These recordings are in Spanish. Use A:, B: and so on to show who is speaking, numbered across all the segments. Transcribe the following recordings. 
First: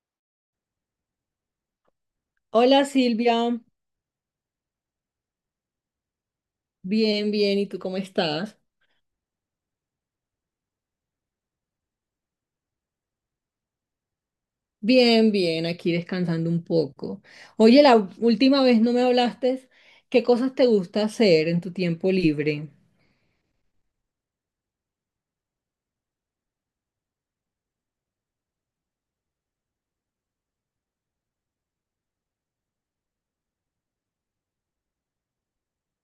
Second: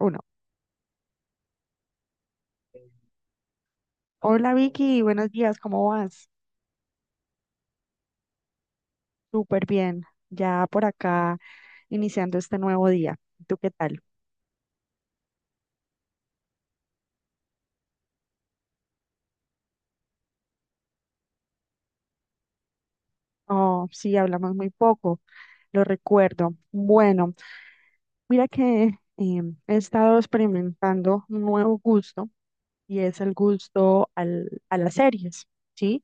A: Uno.
B: Hola Silvia,
A: Hola Vicky, buenos días, ¿cómo vas?
B: bien, bien, ¿y tú cómo estás?
A: Súper bien, ya por acá iniciando este nuevo día. ¿Tú qué tal?
B: Bien, bien, aquí descansando un poco. Oye, la última vez no me hablaste, ¿qué cosas te gusta hacer en tu tiempo libre?
A: Oh, sí, hablamos muy poco, lo recuerdo. Bueno, mira que he estado experimentando un nuevo gusto y es el gusto a las series, ¿sí?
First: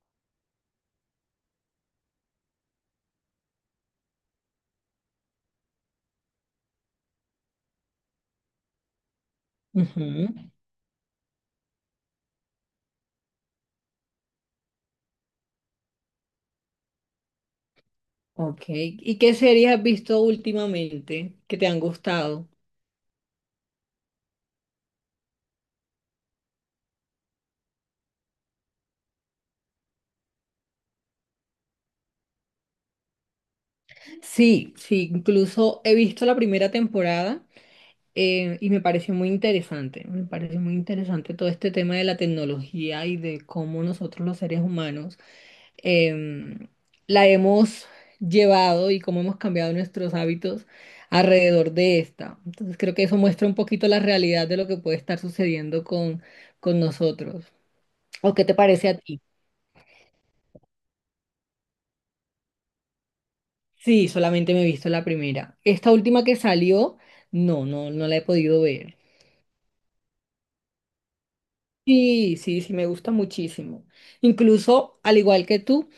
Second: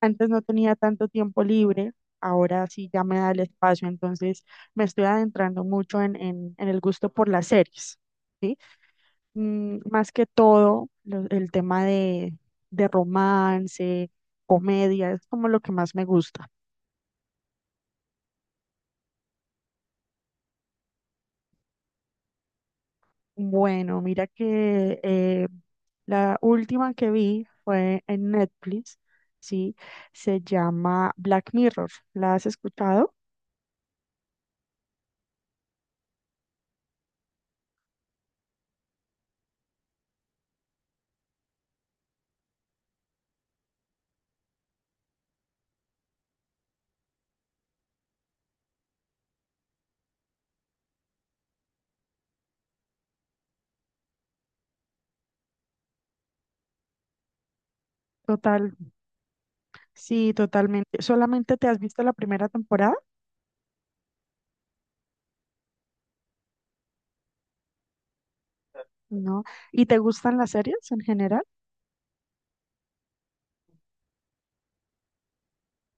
A: Antes no tenía tanto tiempo libre, ahora sí ya me da el espacio, entonces me estoy adentrando mucho en el gusto por las series. ¿Sí? Mm, más que
B: Ujú.
A: todo, el tema de romance, comedia, es como lo que más me gusta.
B: Ok, ¿y qué series has visto últimamente que te han gustado?
A: Bueno, mira que la última que vi fue en Netflix, ¿sí? Se llama Black Mirror. ¿La has escuchado?
B: Sí, sí, incluso he visto la primera temporada, y me pareció muy interesante, me pareció muy interesante todo este tema de la tecnología y de cómo nosotros los seres humanos em, la hemos llevado y cómo hemos cambiado nuestros hábitos alrededor de esta. Entonces creo que eso muestra un poquito la realidad de lo que puede estar sucediendo con nosotros. ¿O qué te
A: Total,
B: parece a ti?
A: sí, totalmente. ¿Solamente te has visto la primera temporada?
B: Sí, solamente me he visto la primera. Esta última que salió, no, no la he podido ver.
A: ¿No? ¿Y te gustan las series en general?
B: Sí, sí, sí, me gusta muchísimo. Incluso, al igual que tú,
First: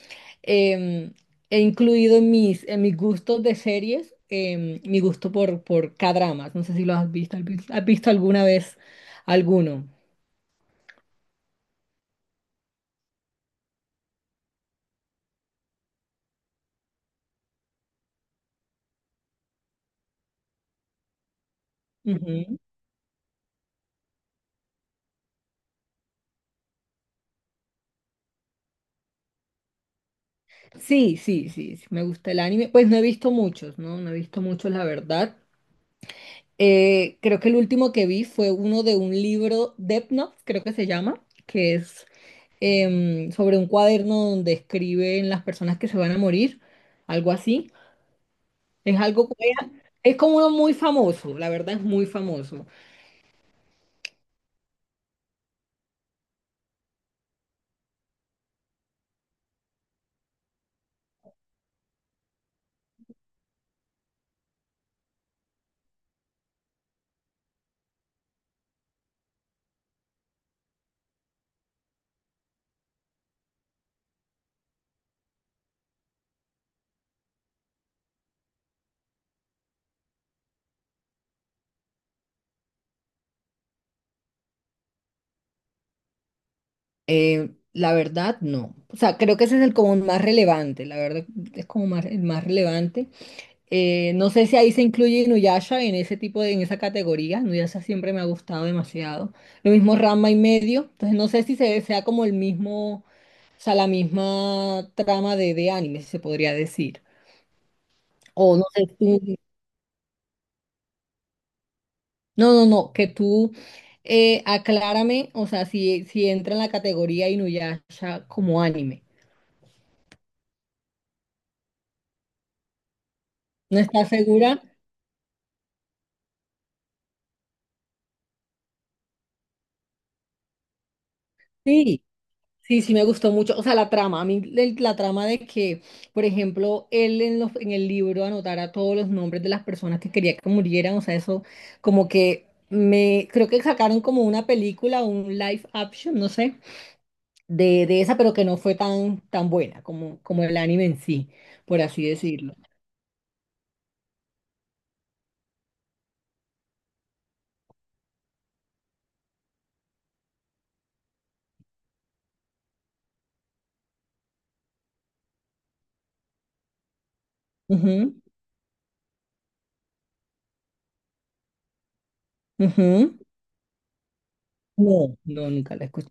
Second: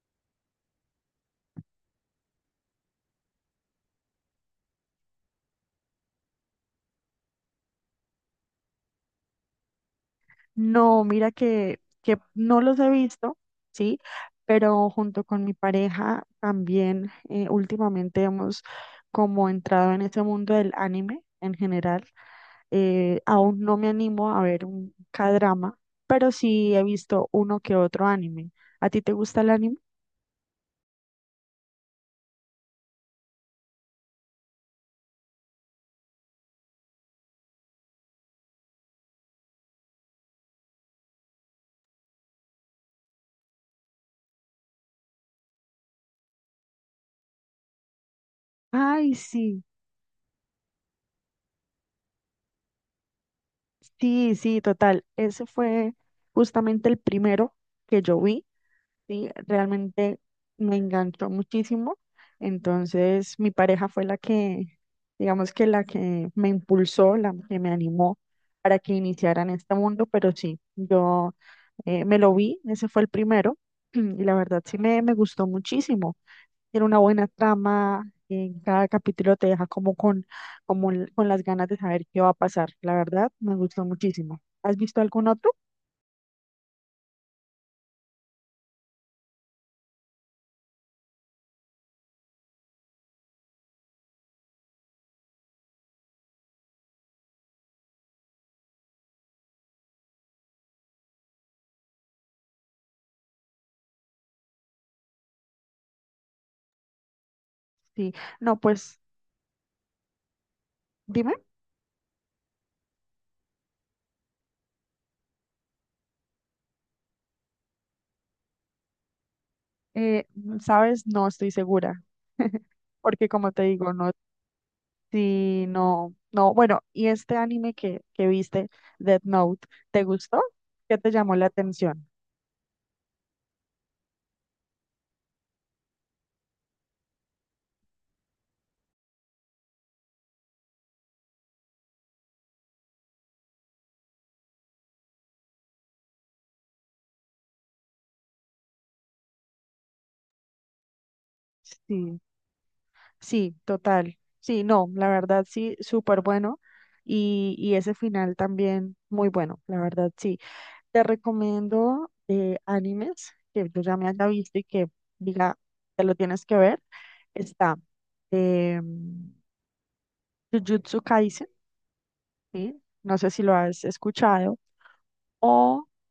B: em, he incluido en en mis gustos de series, mi gusto por K-dramas. No sé si lo has visto. ¿Has visto alguna vez alguno?
A: No, mira que no los he visto, ¿sí? Pero junto con mi pareja también últimamente hemos como entrado en ese mundo del anime en general.
B: Ujú.
A: Aún no me animo a ver un k pero sí he visto uno que otro anime. ¿A ti te gusta el anime?
B: Sí, sí, sí, sí, me gusta el anime. Pues no he visto muchos, ¿no? No he visto muchos, la verdad. Creo que el último que vi fue uno de un libro, Death Note, creo que se llama, que es, sobre un cuaderno donde escriben las personas que se van a morir, algo así. Es
A: Ay,
B: algo como-
A: sí.
B: es como uno muy famoso, la verdad es muy famoso.
A: Sí, sí, total. Ese fue justamente el primero que yo vi. Sí, realmente me enganchó muchísimo. Entonces, mi pareja fue la que, digamos que la que me impulsó, la que me animó para que iniciara en este mundo. Pero sí, yo me lo vi, ese fue el primero. Y la verdad sí me gustó muchísimo. Tiene una buena trama, en cada capítulo te deja como con, como con las ganas de saber qué va a pasar. La verdad, me gustó muchísimo. ¿Has visto algún otro?
B: La verdad, no. O sea, creo que ese es el como más relevante, la verdad es como más, el más relevante. No sé si ahí se incluye Inuyasha en ese tipo en esa categoría. Inuyasha siempre me ha gustado demasiado. Lo mismo Rama y medio. Entonces no sé si se, sea como el mismo, o sea, la misma trama de anime, si se podría decir.
A: Sí.
B: O
A: No,
B: no sé,
A: pues dime,
B: no, no, no, que tú, aclárame, o sea, si, si entra en la categoría Inuyasha como anime.
A: eh, ¿sabes? No estoy segura. Porque como te
B: ¿No
A: digo,
B: estás
A: no,
B: segura?
A: sí, no, no. Bueno, ¿y este anime que viste, Death Note, te gustó? ¿Qué te llamó la
B: Sí,
A: atención?
B: sí, sí me gustó mucho. O sea, la trama, a mí la trama de que, por ejemplo, en el libro anotara todos los nombres de las personas que quería que murieran, o sea, eso como que me, creo que sacaron como una película, un live action, no sé, de esa, pero que no fue tan, tan buena como, como el anime en sí, por así
A: Sí.
B: decirlo.
A: Sí, total. Sí, no, la verdad sí, súper bueno. Y ese final también muy bueno, la verdad sí. Te recomiendo animes que yo ya me haya visto y que diga, te lo tienes que ver. Está
B: Ujú,
A: eh, Jujutsu Kaisen, ¿sí? No
B: ujú.
A: sé si lo has escuchado.
B: No, no, nunca la
A: O
B: escuché.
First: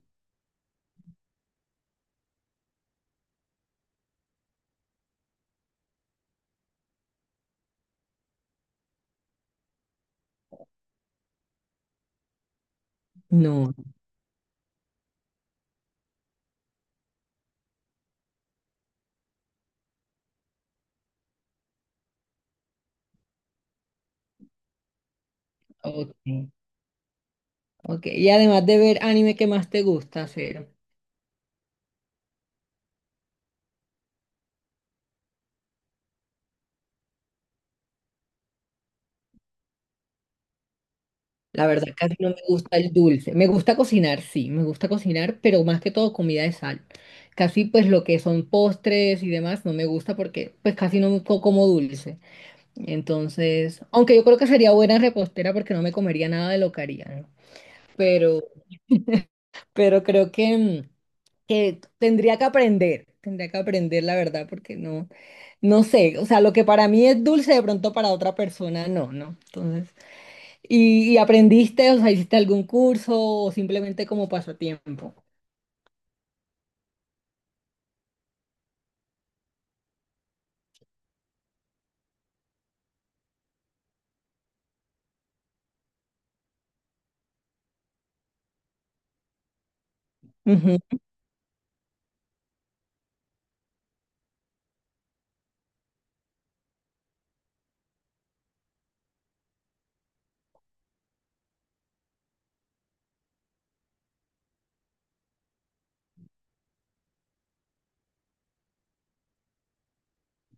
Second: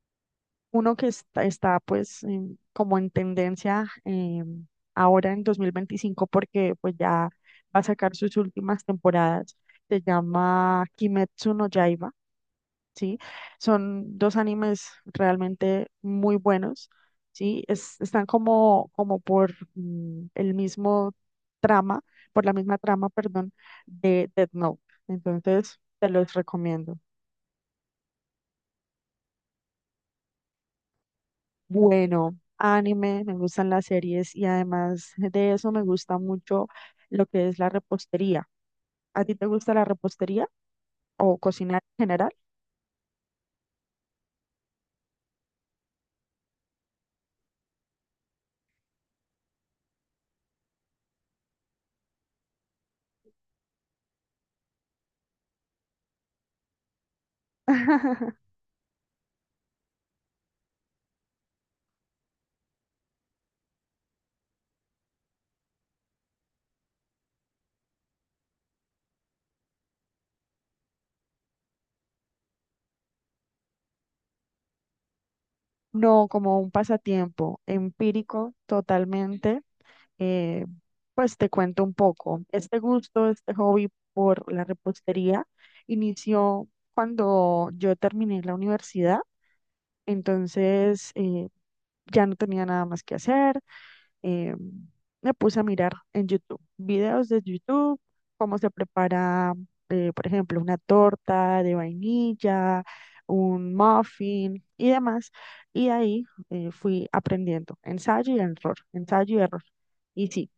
A: uno que está, pues como en tendencia ahora en 2025 porque pues ya va a sacar sus últimas temporadas. Se llama Kimetsu no Yaiba, ¿sí?
B: No,
A: Son dos animes realmente muy buenos, ¿sí? Están como, como por el mismo trama, por la misma trama, perdón, de Death Note. Entonces, te los
B: ok,
A: recomiendo.
B: ok. Y además de ver anime, ¿qué más te gusta hacer?
A: Bueno, anime, me gustan las series y además de eso me gusta mucho lo que es la repostería. ¿A ti te gusta la repostería o
B: La
A: cocinar
B: verdad,
A: en
B: casi no
A: general?
B: me gusta el dulce. Me gusta cocinar, sí, me gusta cocinar, pero más que todo comida de sal. Casi pues lo que son postres y demás no me gusta porque pues casi no como dulce. Entonces, aunque yo creo que sería buena repostera porque no me comería nada de lo que haría, ¿no? Pero, pero creo que... mm, que tendría que aprender la verdad, porque no, no sé, o sea, lo que para mí es dulce, de pronto para otra persona no, ¿no? Entonces, y aprendiste, o sea, hiciste algún curso o simplemente como pasatiempo?
A: No, como un pasatiempo empírico totalmente. Eh, pues te cuento un poco. Este gusto, este hobby por la repostería inició cuando yo terminé la universidad,
B: Ujú.
A: entonces ya no tenía nada más que hacer. eh, me puse a mirar en YouTube, videos de YouTube, cómo se prepara, por ejemplo, una torta de vainilla, un muffin y demás. Y ahí fui aprendiendo, ensayo y error, ensayo y error. Y sí,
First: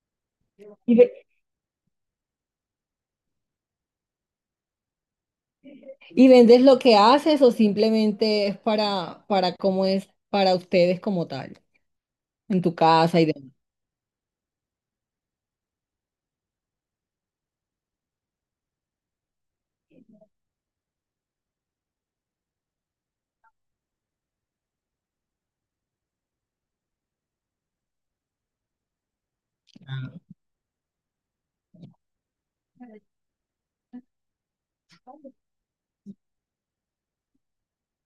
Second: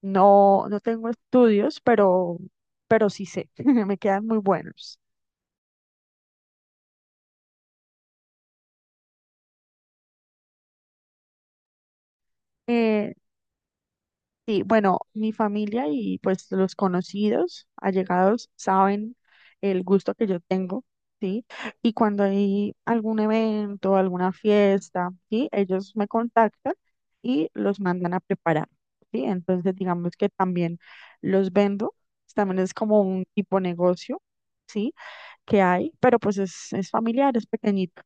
A: no
B: ¿Y,
A: tengo
B: ve-
A: estudios, pero sí sé, me quedan muy buenos.
B: ¿Y vendes lo que haces o simplemente es para cómo es para ustedes como tal, en tu
A: Eh,
B: casa y
A: Sí, bueno, mi familia y pues los conocidos, allegados, saben el gusto que yo tengo, ¿sí? Y cuando hay algún evento, alguna fiesta, ¿sí? Ellos me contactan y los mandan a preparar, ¿sí? Entonces, digamos
B: demás?
A: que también los vendo, también es como un tipo negocio, ¿sí? Que hay, pero pues es familiar, es pequeñito.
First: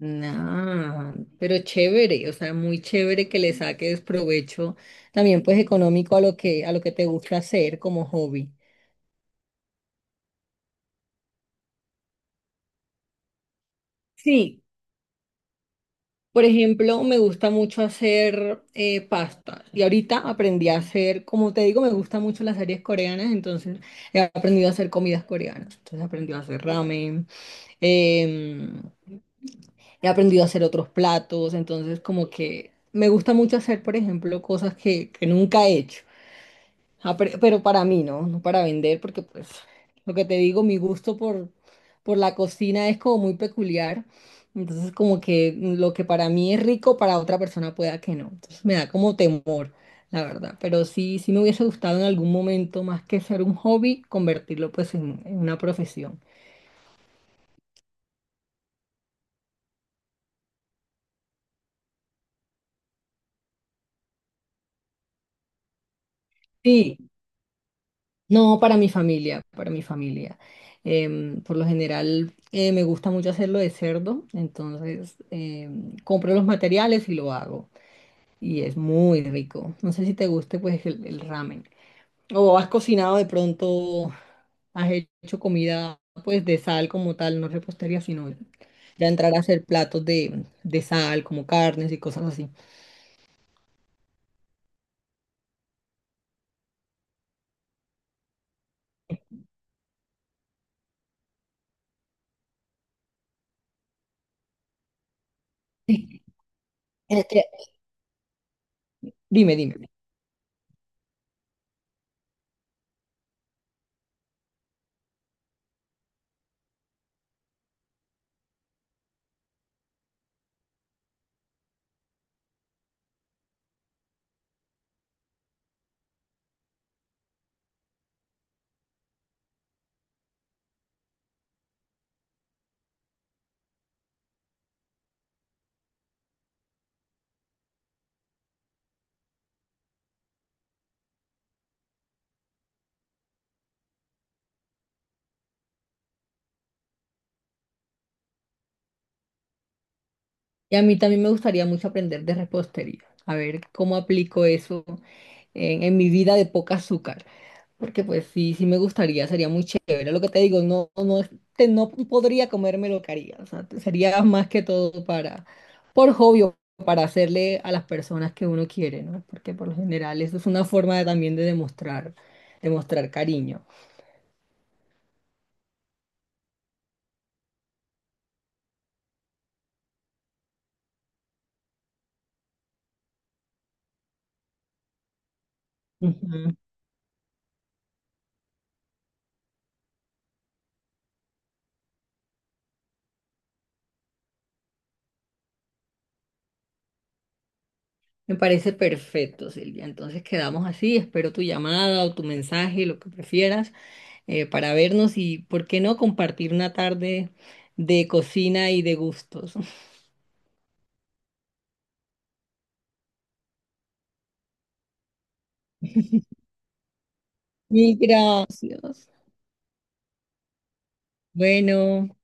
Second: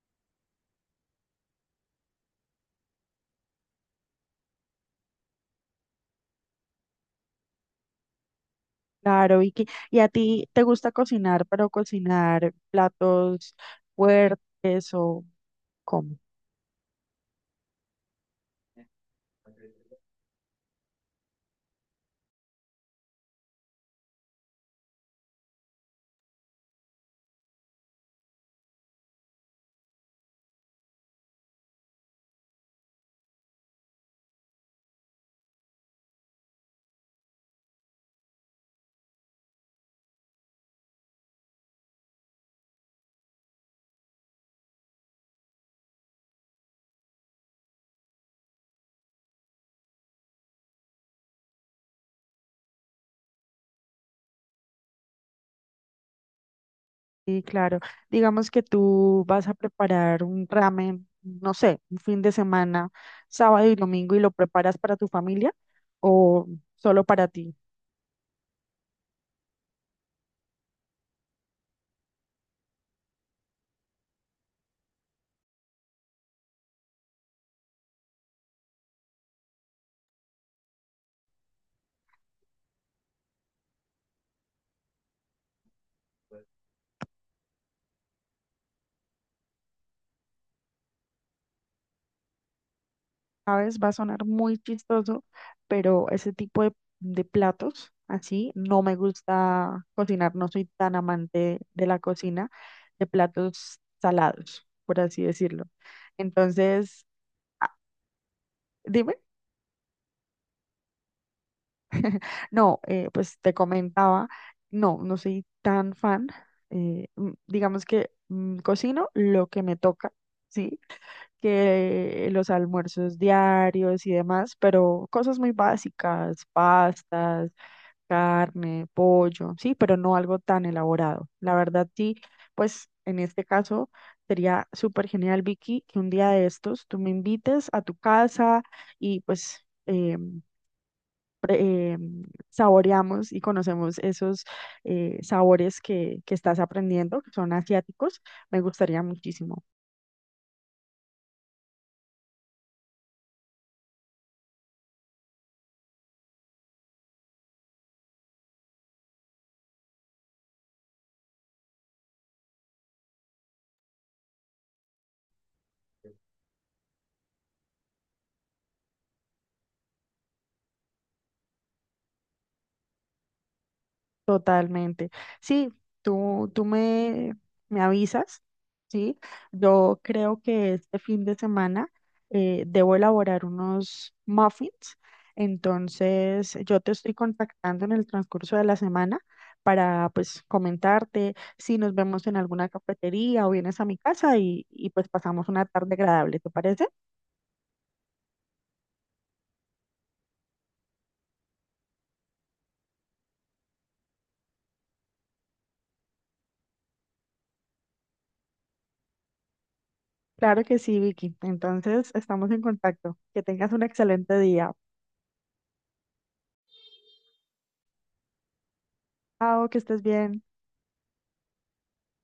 B: Nah, pero chévere, o sea, muy chévere que le saques provecho también pues económico a lo que te gusta hacer como hobby.
A: Claro, Vicky. ¿Y a ti te gusta cocinar, pero cocinar platos
B: Sí,
A: fuertes o... Como.
B: por ejemplo, me gusta mucho hacer, pasta, y ahorita aprendí a hacer, como te digo, me gustan mucho las series coreanas, entonces he aprendido a hacer comidas coreanas, entonces he aprendido a hacer ramen. em, He aprendido a hacer otros platos, entonces como que me gusta mucho hacer, por ejemplo, cosas que nunca he hecho. Ah, pero para mí, ¿no? No para vender, porque pues lo que te digo, mi gusto por la cocina es como muy peculiar. Entonces, como que lo que para mí es rico, para otra persona pueda que no. Entonces, me da como temor, la verdad. Pero sí, sí me hubiese gustado en algún momento, más que ser un hobby, convertirlo pues en una profesión.
A: Y claro, digamos que tú vas a preparar un ramen, no sé, un fin de semana, sábado y domingo, y lo preparas para tu familia o
B: Sí,
A: solo para ti.
B: no, para mi familia, para mi familia. Em, por lo general, me gusta mucho hacerlo de cerdo, entonces, compro los materiales y lo hago. Y es muy rico. No sé si te guste pues el ramen. O has cocinado de pronto, has hecho comida pues de sal como tal, no repostería, sino ya entrar a hacer platos de sal, como carnes y cosas así.
A: ¿Sabes? Va a sonar muy chistoso, pero ese tipo de platos así no me gusta cocinar, no soy tan amante de la cocina, de platos salados, por así decirlo.
B: Sí.
A: Entonces,
B: Este,
A: ah, dime.
B: dime, dime.
A: No, pues te comentaba, no, no soy tan fan. Eh, mm, digamos que cocino lo que me toca, ¿sí? Que los almuerzos diarios y demás, pero cosas muy básicas, pastas, carne, pollo, sí, pero no algo tan elaborado. La verdad, sí, pues en este caso sería súper genial, Vicky, que un día de estos tú me invites a tu casa y pues... pre- eh, saboreamos y conocemos esos sabores que estás aprendiendo, que son asiáticos, me gustaría muchísimo.
B: Y a mí también me gustaría mucho aprender de repostería, a ver cómo aplico eso en mi vida de poca azúcar. Porque pues sí, sí me gustaría, sería muy chévere. Lo que te digo, no, no, no podría comerme lo que haría. O sea, sería más que todo para, por hobby, o para hacerle a las personas que uno quiere, ¿no? Porque por lo general eso es una forma de, también de demostrar, demostrar cariño.
A: Totalmente. Sí, tú me avisas, ¿sí? Yo creo que este fin de semana debo elaborar unos muffins,
B: Ujú.
A: entonces yo te estoy contactando en el transcurso de la semana para pues comentarte si nos vemos en alguna cafetería o vienes a mi casa y pues pasamos una tarde agradable, ¿te parece?
B: Me parece perfecto, Silvia. Entonces quedamos así. Espero tu llamada o tu mensaje, lo que prefieras, para vernos y, ¿por qué no compartir una tarde de cocina y de gustos?
A: Claro que sí, Vicky. Entonces estamos en contacto. Que tengas un excelente día.
B: Mil gracias.
A: Chao, que estés bien.
B: Bueno.